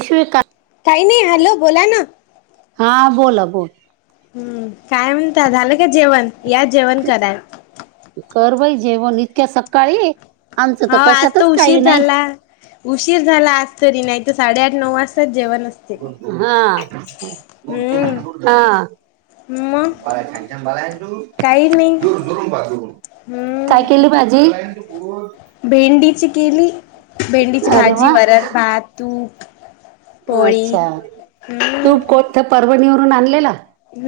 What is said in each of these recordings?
वि का काही नाही हॅलो बोला ना हा बोला बोल. हम्म, काय म्हणता झालं का जेवण? या जेवण कराय. कर बाय जेवण, इतक्या सकाळी? आमचं हाव आज तर कशातच काही उशीर नाही झाला. उशीर झाला आज तरी नाही तर साडेआठ नऊ वाजताच जेवण असत. हा हम्म [inaudible] हा मग तू बाळा छान -छान बराय ना तू? काही नाही दुरून -दुरून बाळा दुरून. काय हम्म केली भाजी? [inaudible] भेंडीची केली, भेंडीची अरे भाजी, वा वरण, भात, तूप. पोळी अच्छा, हम्म. तूप कोणत परभणीवरून आणलेल?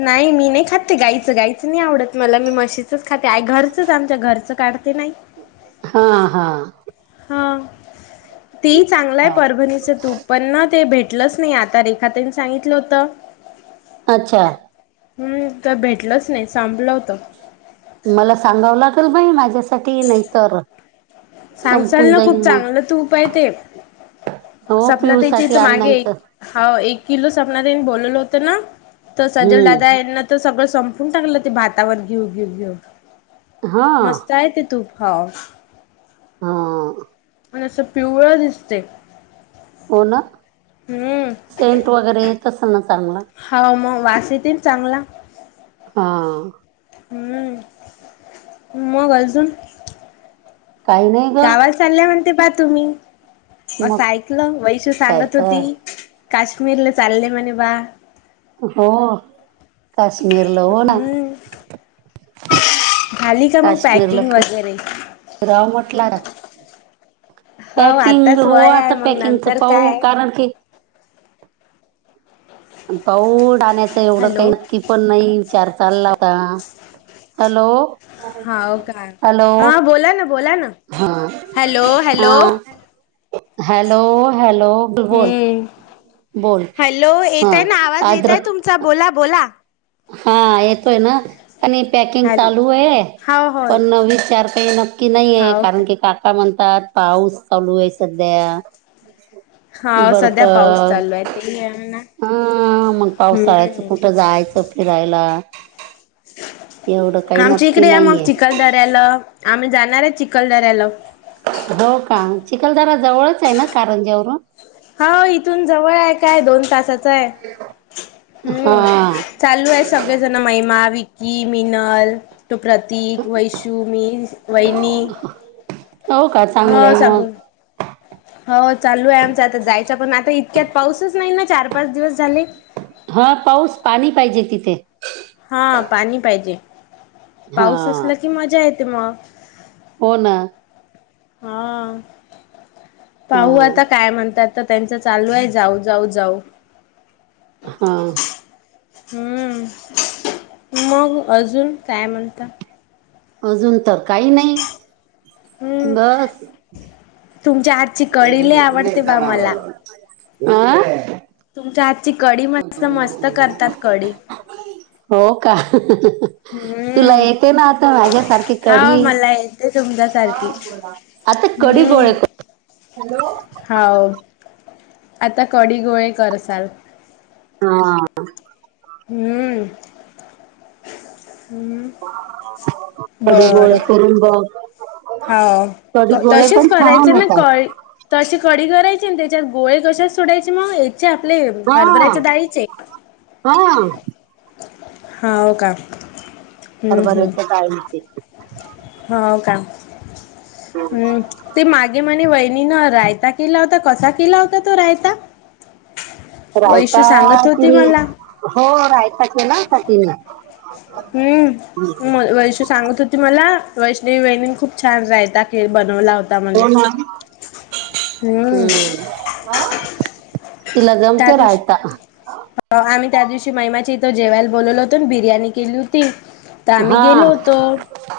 नाही मी नाही खात. ते गायीचं -गायीचं नाही आवडत मला मी म्हशीचच खाते आय- घरचंच आमच्या घरचं काढते ना आई. हा- हा. हा तेही चांगलंय हा परभणीचं तूप. पण ना ते भेटलंच नाही आता रेखा ताईनी सांगितलं होतं. अच्छा. हम्म तर भेटलंच नाही सांपलं होतं. मला सांगावं लागेल बाई माझ्यासा पती नंतर सांगसाल संपून ना जाईल खूप मग. चांगलं तूप आहे ते हो पीहु सपनाताईच्या साठी इथं मागे आणांयचं. एक हाव एक किलो सपना देन बोलवलं होत ना तर सजलदादा हम्म येना तर सगळं संपून टाकलं ते भातावर घेऊ -घेऊ -घेऊ. हा काय ते तूप भाव? हा. पण असं पिवळं दिसतय. हो ना, हम्म. सेंट वगैरे येत असल ना चांगला. हाव मग वास येतय ना चांगला. हा. हम्म मग अजून? [inaudible] काही नाही. ग गावाला चालल्या म्हणते बा तुम्ही मस्त मग ऐकलं वैशु काय सांगत तर होती. काश्मीरला चाल्ले म्हणे बा? हो काश्मीरला हो ना [inaudible] हम्म झाली का मग पॅकिंग वगैरे? [inaudible] राव्ह [unintelligible] म्हटला जात हो पॅकिंग आताच हो, वय आहे आता मग पॅकिंगच नंतर पाहू काय कारण की अन् पाऊड आण्याचं एवढं काही हॅलो नक्की पण नाही विचार चालला होता. हॅलो [inaudible] हाव का हॅलो हा बोला ना बोला ना हा हॅलो [inaudible] हॅलो हा हॅलो -हॅलो ब -बोल हम्म बोल. हॅलो हा येतय ना आवाज येतय अद्रक तुमचा बोला -बोला. हा येतोय ना? आणि पॅकिंग हॅलो चालू आहे हाव होय पण विचार [inaudible] काही नक्की नाही आहे कारण की का का म्हणतात पाऊस चालू आहे सध्या. हाव बर्फ सध्या पाऊस चालू आहे ते आहे ना हा मग पावसाळयाचं हम्म कुठं जायचं फिरायला एवढं काही आमच्या नक्की इकडे या मग नाहीये चिखलदऱ्याला आम्ही जाणार आहे चिखलदऱ्याला हो का चिखलदरा जवळच आहे ना कारंज्यावरून हो इथून जवळ आहे काय दोन तासाच आहे हम्म हा चालू आहे सगळेजण महिमा विक्की मिनल तो प्रतीक वैशू मी वैहिनी हो का चांगलंय मग हो चालू आहे आमच आता जायच पण आता इतक्यात पाऊसच नाही ना चार पाच दिवस झाले हा पाऊस पाणी पाहिजे तिथे हा पाणी पाहिजे हा पाऊस असला की मजा येते मग हो ना हा हा पाहू आता काय म्हणतात तर त्यांच चालू आहे जाऊ जाऊ जाऊ हा हम्म मग अजून काय म्हणता अजून तर काही नाही हम्म बस तुमच्या हातची कडी ले आवडते बा मला आं तुमच्या हातची कडी मस्त मस्त करतात कडी हो का तुला हम्म येते ना आता माझ्यासारखी हा कडी मला येते हा तुमच्यासारखी. बोला आता कडी गोळ हम्म हाव आता कडी गोळे करसाल हा हम्म हम्म सगळे गोळे करून बघ कढी हो गोळे पण तसेच छान करायच ना होतात कळ तशी कडी करायची न त्याच्यात गोळे कशा सोडायचे मग हेचे आपले हा हरभऱ्याच्या डाळीचे हा हाव का हम हम हरभऱ्याच्या डाळीचे हाव का हम् ते मागे म्हणे वहिनीन रायता केला होता कसा केला होता तो रायता वैशू रायता सांगत होती ती मला. हो रायता केला होता तिने हम्म म वैशू सांगत होती ती मला वैष्णवी वहिनी न खूप छान रायता केळ बनवला होता. म्हणे हो ना हम्म हा तिला त्या जमतय दिवशी रायता आम्ही त्या दिवशी महिमाची इथं जेवायला बोलल होतन बिर्याणी केली होती. ता आम्ही हा गेलो होतो.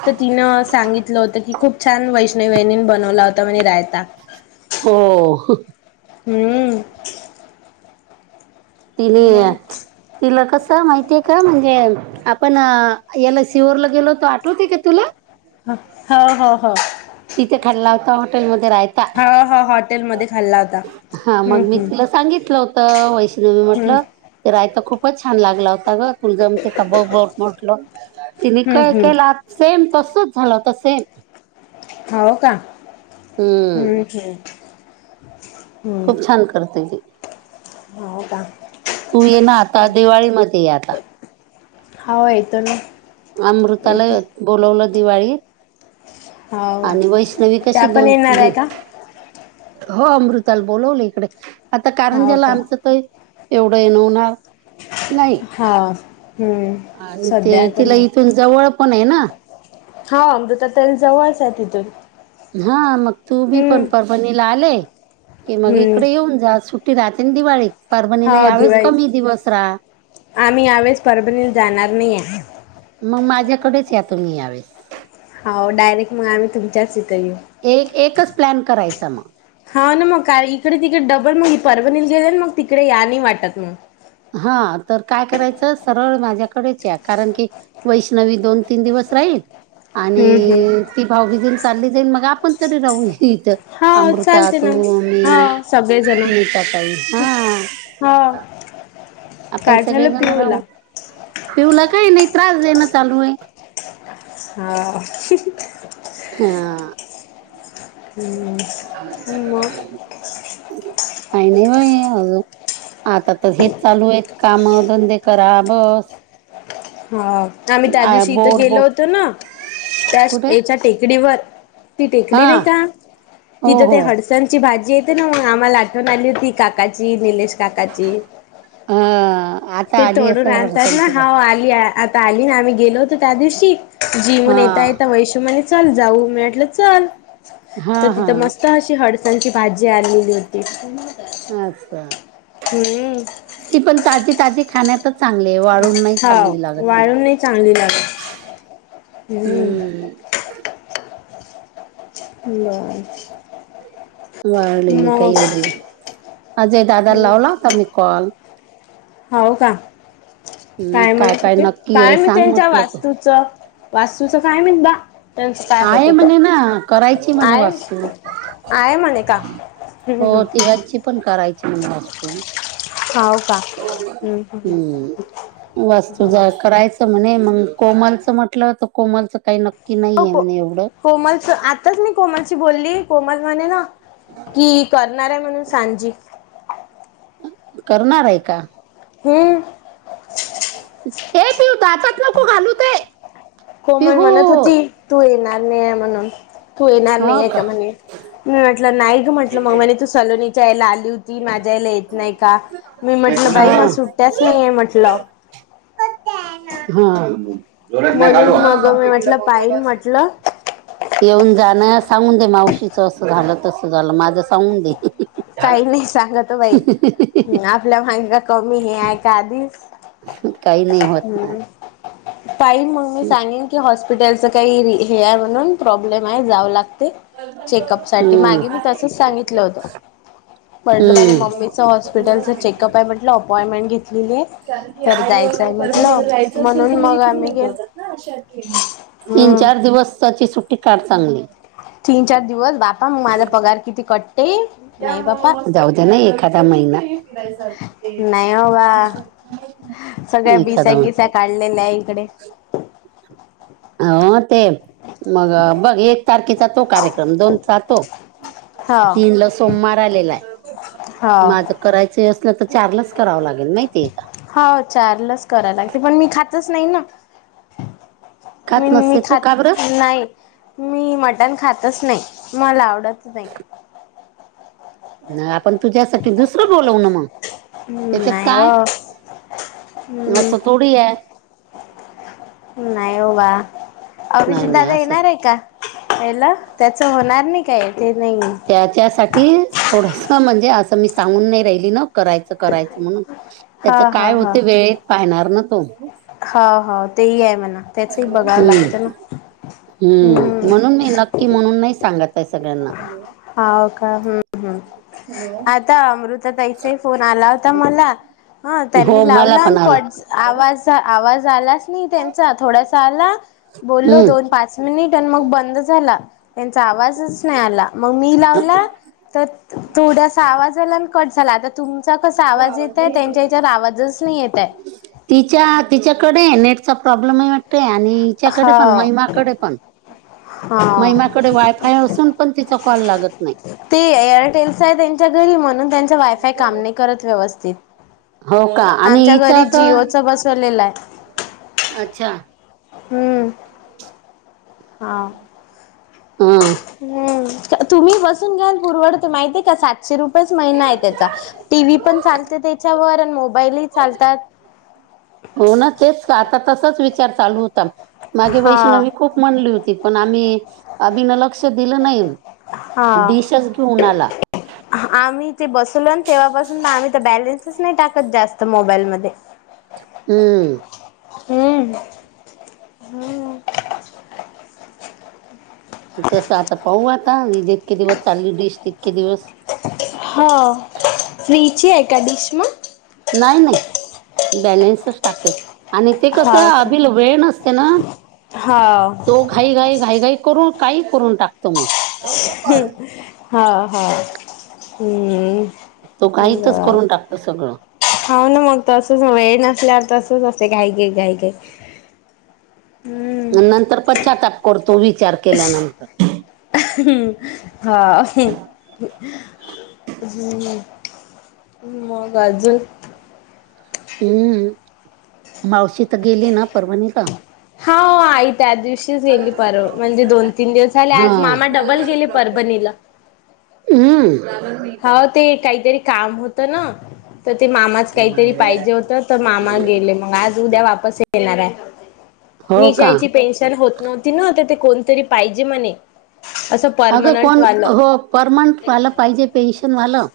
तर तिनं सांगितलं होतं की खूप छान वैष्णवी वैहिनीन बनवला होता म्हण रायता हो हो हम्म तिने मग तिला कस माहितीय का म्हणजे आपण याला शिहरला गेलो तर आठवते का तुला? हो हो हो तिथे खाल्ला होता हॉटेल मध्ये राहता. हो हो हॉटेलमध्ये खाल्ला होता हा मग हम्म मी हम्म तुला सांगितलं होतं वैष्णवी हम्म म्हटलं ते रायता खूपच छान लागला होता ग तुझं ते भोट मोठलं. तिने हम्म काय हम्म केला सेम तसच झालं तर सेम. हो का हम् हम्म खूप छान करते ती. हो का तू ये ना आता दिवाळीमध्येध्ये ये आता. हो येतो ना. अमृताला येत बोलवलं दिवाळीत हो का आणि वैष्णवी त्या कशी पण दोन येणार आहे देव का हो अमृताल बोलवलं इकडे आता कारण हो ज्याला का आमचं तरय एवढं ये नवणार हा आणि ते सध्या आता तिला नाही इथून जवळ पण आहे ना. हा अमृता ताई जवळच आहे तिथून. हा मग तुम्ही हम्म पण परवाणीला आले की मग हम्म इकडे येऊन जा सुट ते राहते आणि दिवाळीत परभणीला हो यावेेळेस दिवाळी कमी दिवस राहा. आम्ही यावेळेस परभणीत जाणार नाही आहे. मग माझ्याकडेच या तुम्ही यावेळेस. हो डयरेक्ट मग आम्ही तुमच्याच इथ येऊ. एक एकच प्लॅन करायचा मग. हा ना मग काय इकडे तिकडे डबल मग परणी गेले मग तिकडे या नाही वाटत मग. हा तर काय करायचं सरळ माझ्याकडेच आहे कारण की वैष्णवी दोन तीन दिवस राहील. हम्म आणि हम्म ती भाऊ बीजल चालली जाईल मग आपण तरी राहू इथं. हा अमृता चालते तु ना ममी हा सगळेजण नीता काई हा हा आपण काय झालं सगळेजण पियूला? राहू पिऊला काही नाही त्रास देणं चालू आहे. हो हा [unintelligible] मग काय नाही बा आज आता तर हेच चालू आहेत काम धंदे करा बस हा आम्ही त्या आ, दिवशी इथं बोर गेलो बोर होतो ना त्या कुठे याच्या टेकडीवर ती टेकडी हा नाही का हो तिथं ते हो हड ची भाजी येते ना मग आम्हाला आठवण आली होती काका निलाश काका ची, हा आता ते आली तोंडुन असेल आणतात ना हरसांची बाई आता आली ना आम्ही गेलोतो त्या दिवशी जीवून हा येेतयेत वैष् म्हण चल जाऊ मिटलं च हा तर हा तिथं मस्त हडसणची भाजी आणलेली होती. अच्छा ह् [inaudible] ती पण ताजी ताजी खाण्यातच चांगली आहे वाळून नाही हाव चांगली लागत ती वाळून नाही चांगली लागत. हम्म. बर. वाळलेली काही मग एवढे, अजय दादाला हम्म लावला होता मी कॉल. हाव का? हम्म, काय म्हणत होते नक्की काय आहे म सांग त्यांच्या म्हटलं तू वास्तूच. वास्तुचं काय म्हणदा. आहे म्हणे ना. करायचीय म्हणे आहे वास्तू. आहे म्हणे का हम्म, हम्म. हो तिघची पण करायची म्हणे वास्तू. हम्म वास्तू ज हा. करायच म्हणे. मग कोमालचं म्हटलं तर कोमालच काही नक्की हो नाहीये को म्हणे एवढं. कोमलच आताच मी कोमलशी बोलली. कोमल म्हणे ना की करणारे म्हणून सांजी. करणारे का? हम्म. ये पिऊ दातात नको घालू ते. कोमल पिहू म्हणत होती. तू येणार नाहीय म्हणूनृ तू येणार नाहीय का म्हणे. मी म्हटलं नाही ग म्हटलं. मग म्हणे तू सलोनीच्या यायला आली होती. माझ्या यायला येत नाही का? मी म्हटलं बाई, मला सुट्ट्याच नाहीये म्हटलं. ह. [unintelligible] म्हणून मग मी म्हटलं पाहिन म्हटलं येऊन जाणं. सागून दे मावशीच असं झालं तस झालं. माझं सांगून दे. काही नाही सांगत ओ बाई. आपल्या माग का कमी हे आहे का आधीच. काही नाही होत ना. हम्म पाहिन मग मी सांगेन. की हॉस्पिटलचं काही र हे आहे म्हणून. प्रॉब्लेम आहे जावं लागते. चेकअप साठी. हम्म मागे मी तसच सांगितलं होतं. म्हटलं माझ्या हम्म मम्मीचं हॉस्पिटलचं चेकअप आहे म्हटलं. अपॉइंटमेंट घेतलेलीये. कारण की आई वगरे परमनीला जायचं असेल त म्हणून म मग इकडून च आम्ही गेल जातात ना. अशा ट्रेननी. तीन हम्म चार दिवसाची सुट्टी काड चांगली. तीन चार दिवस बापा. मग माझा पगार किती कट्टते. जाऊद्या ना एखादा महिना. हा सगळ्या बिस्या एखादा गिस्या महिना काढलेल्याय इकडे. अ ते मग बघ एक तारखेचा तो कार्यक्रम दोन चा तो. हा तीन ला सोमवार आलेल्या. म हा आता करायचय असल तर चारलाच करावं लागेल माहितीय का? हाव चार लाच करायला लागते. पण मी खातच नाही ना. मी खात मी नसते तू खात का बरं नाही. मी मटण खातच नाही. मला आवडत नाही. नाही आपण तुझ्यासाठी दुसरं बोलवून म. हम्म त्याच्यात नाही हो काय? असं हम्म थोडीये. नाही हो बा. नाही अभीजीत नाही दादा असं येणारे का? पेल त्याच होणार नाही काय ते नाही. त्याच्यासाठी थोडंसं म्हणजे असं मी सांगून नाही राहिली ना. करायचं करायचं म्हणून. त्याच हा हा काय होत वेळेत पाहणार ना तो हा हा तेही आहे म्हणा त्याचही बघावं हम्म लागतं ना हम् हम्म म्हणून नाही नक्की म्हणून नाही सांगत आहे सगळ्यांना हा का हम् हम् आता अमृता ताईचा फोन आला होता मला हा हो त्यांनी मला लावला आणि पण आला क आवाज आवाज आलाच नाही त्यांचा थोडासा आला बोललो हम्म दोन पाच मिनिट आणि मग बंद झाला त्यांचा आवाजच नाही आला मग मी अ, लावला तर थोडासा आवाज आला आणि कट झाला आता तुमचा कसा आवाज येतय त्यांच्या आवाजच नाही येत तिच्या तिच्याकडे नेटचा प्रॉब्लेम आहे वाटत आणि त्याच्याकडे पण हो महिमाकडे पण हा महिमाकडे वायफाय असून पण तिचा कॉल लागत नाही ते एअरटेलस आहे त्यांच्या घरी म्हणून त्यांच वायफाय काम नाही करत व्यवस्थित हो का आणि आमच्या हिचा घरी तर जिओच बसवलेलं आहे अच्छा हम्म हा हं. हम् तुम्ही बसून घ्याल बुरवडत माहितीय का सातशे रुपयेच महिना आहे त्याचा टी व्ही पण चालते त्याच्यावर आणि मोबाईल पण चालतात. हो ना तेच आता तसाच विचार चालू होता मागे हा वैष्णवी खूप म्हणली होती पण आम्ही अभिन लक्ष दिलं नाही. हा डिशच घेऊन आला. आम्ही ते बसवलो आहे न तेव्हापासून आम्ही त बॅलेन्सच नाही टाकत जास्त मोबाईलमध्ये. हमं हम्म तसं आता पाहू आता जितके दिवस चालली डिश तितके दिवस हा फ्रीची एका डिश म नाही नाही बॅलेन्सच टाकते आणि ते कसं हाव का अबिल वेळ नसते ना हाव तो घाई घाई घाई घाई करून काही करून टाकतो मग हम्म हाव हाव हम्म तो काहीतच बर करून टाकतो सगळं. हाव न मग तसच वेळ नसल्या वर तसंच असते घाईघाई. नंतर पश्चाताप करतो विचार केल्यानंतर. हा हम्म हम्म मंग अजून हम्म मावशी तर गेली ना परभणील. हाव आई त्या दिवशीच गेली पर म्हणजे दोन तीन दिवस झाले हा आज मामा डबल गेले परभणील. हम्म हाव ते काहीतरी काम होतं न त ते मामाच काहीतरी पाहिजे होत त मामा गेले मग आज उद्या वापस येणार आहे. हो निशा का आईची पेन्शन होत नव्हती न ते कोणतरी पाहिजे म्हणे. असं अगं परमनंट कोण वालं हो परमट वाल पाहिजे पेन्शन वालं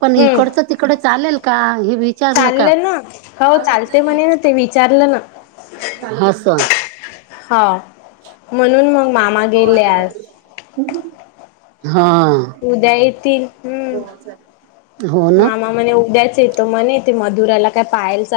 पण इकडच तिकड चालेल का? हे विच चालं न हो चालते म्हणे न ते विचारलं ना. हस. हा. म्हणून मग मामा गेले आज हा. उद्या येतील हम्म हो ना मामा म्हणे उद्याच येती तो म्हणे ते मधुराला काय पायल चा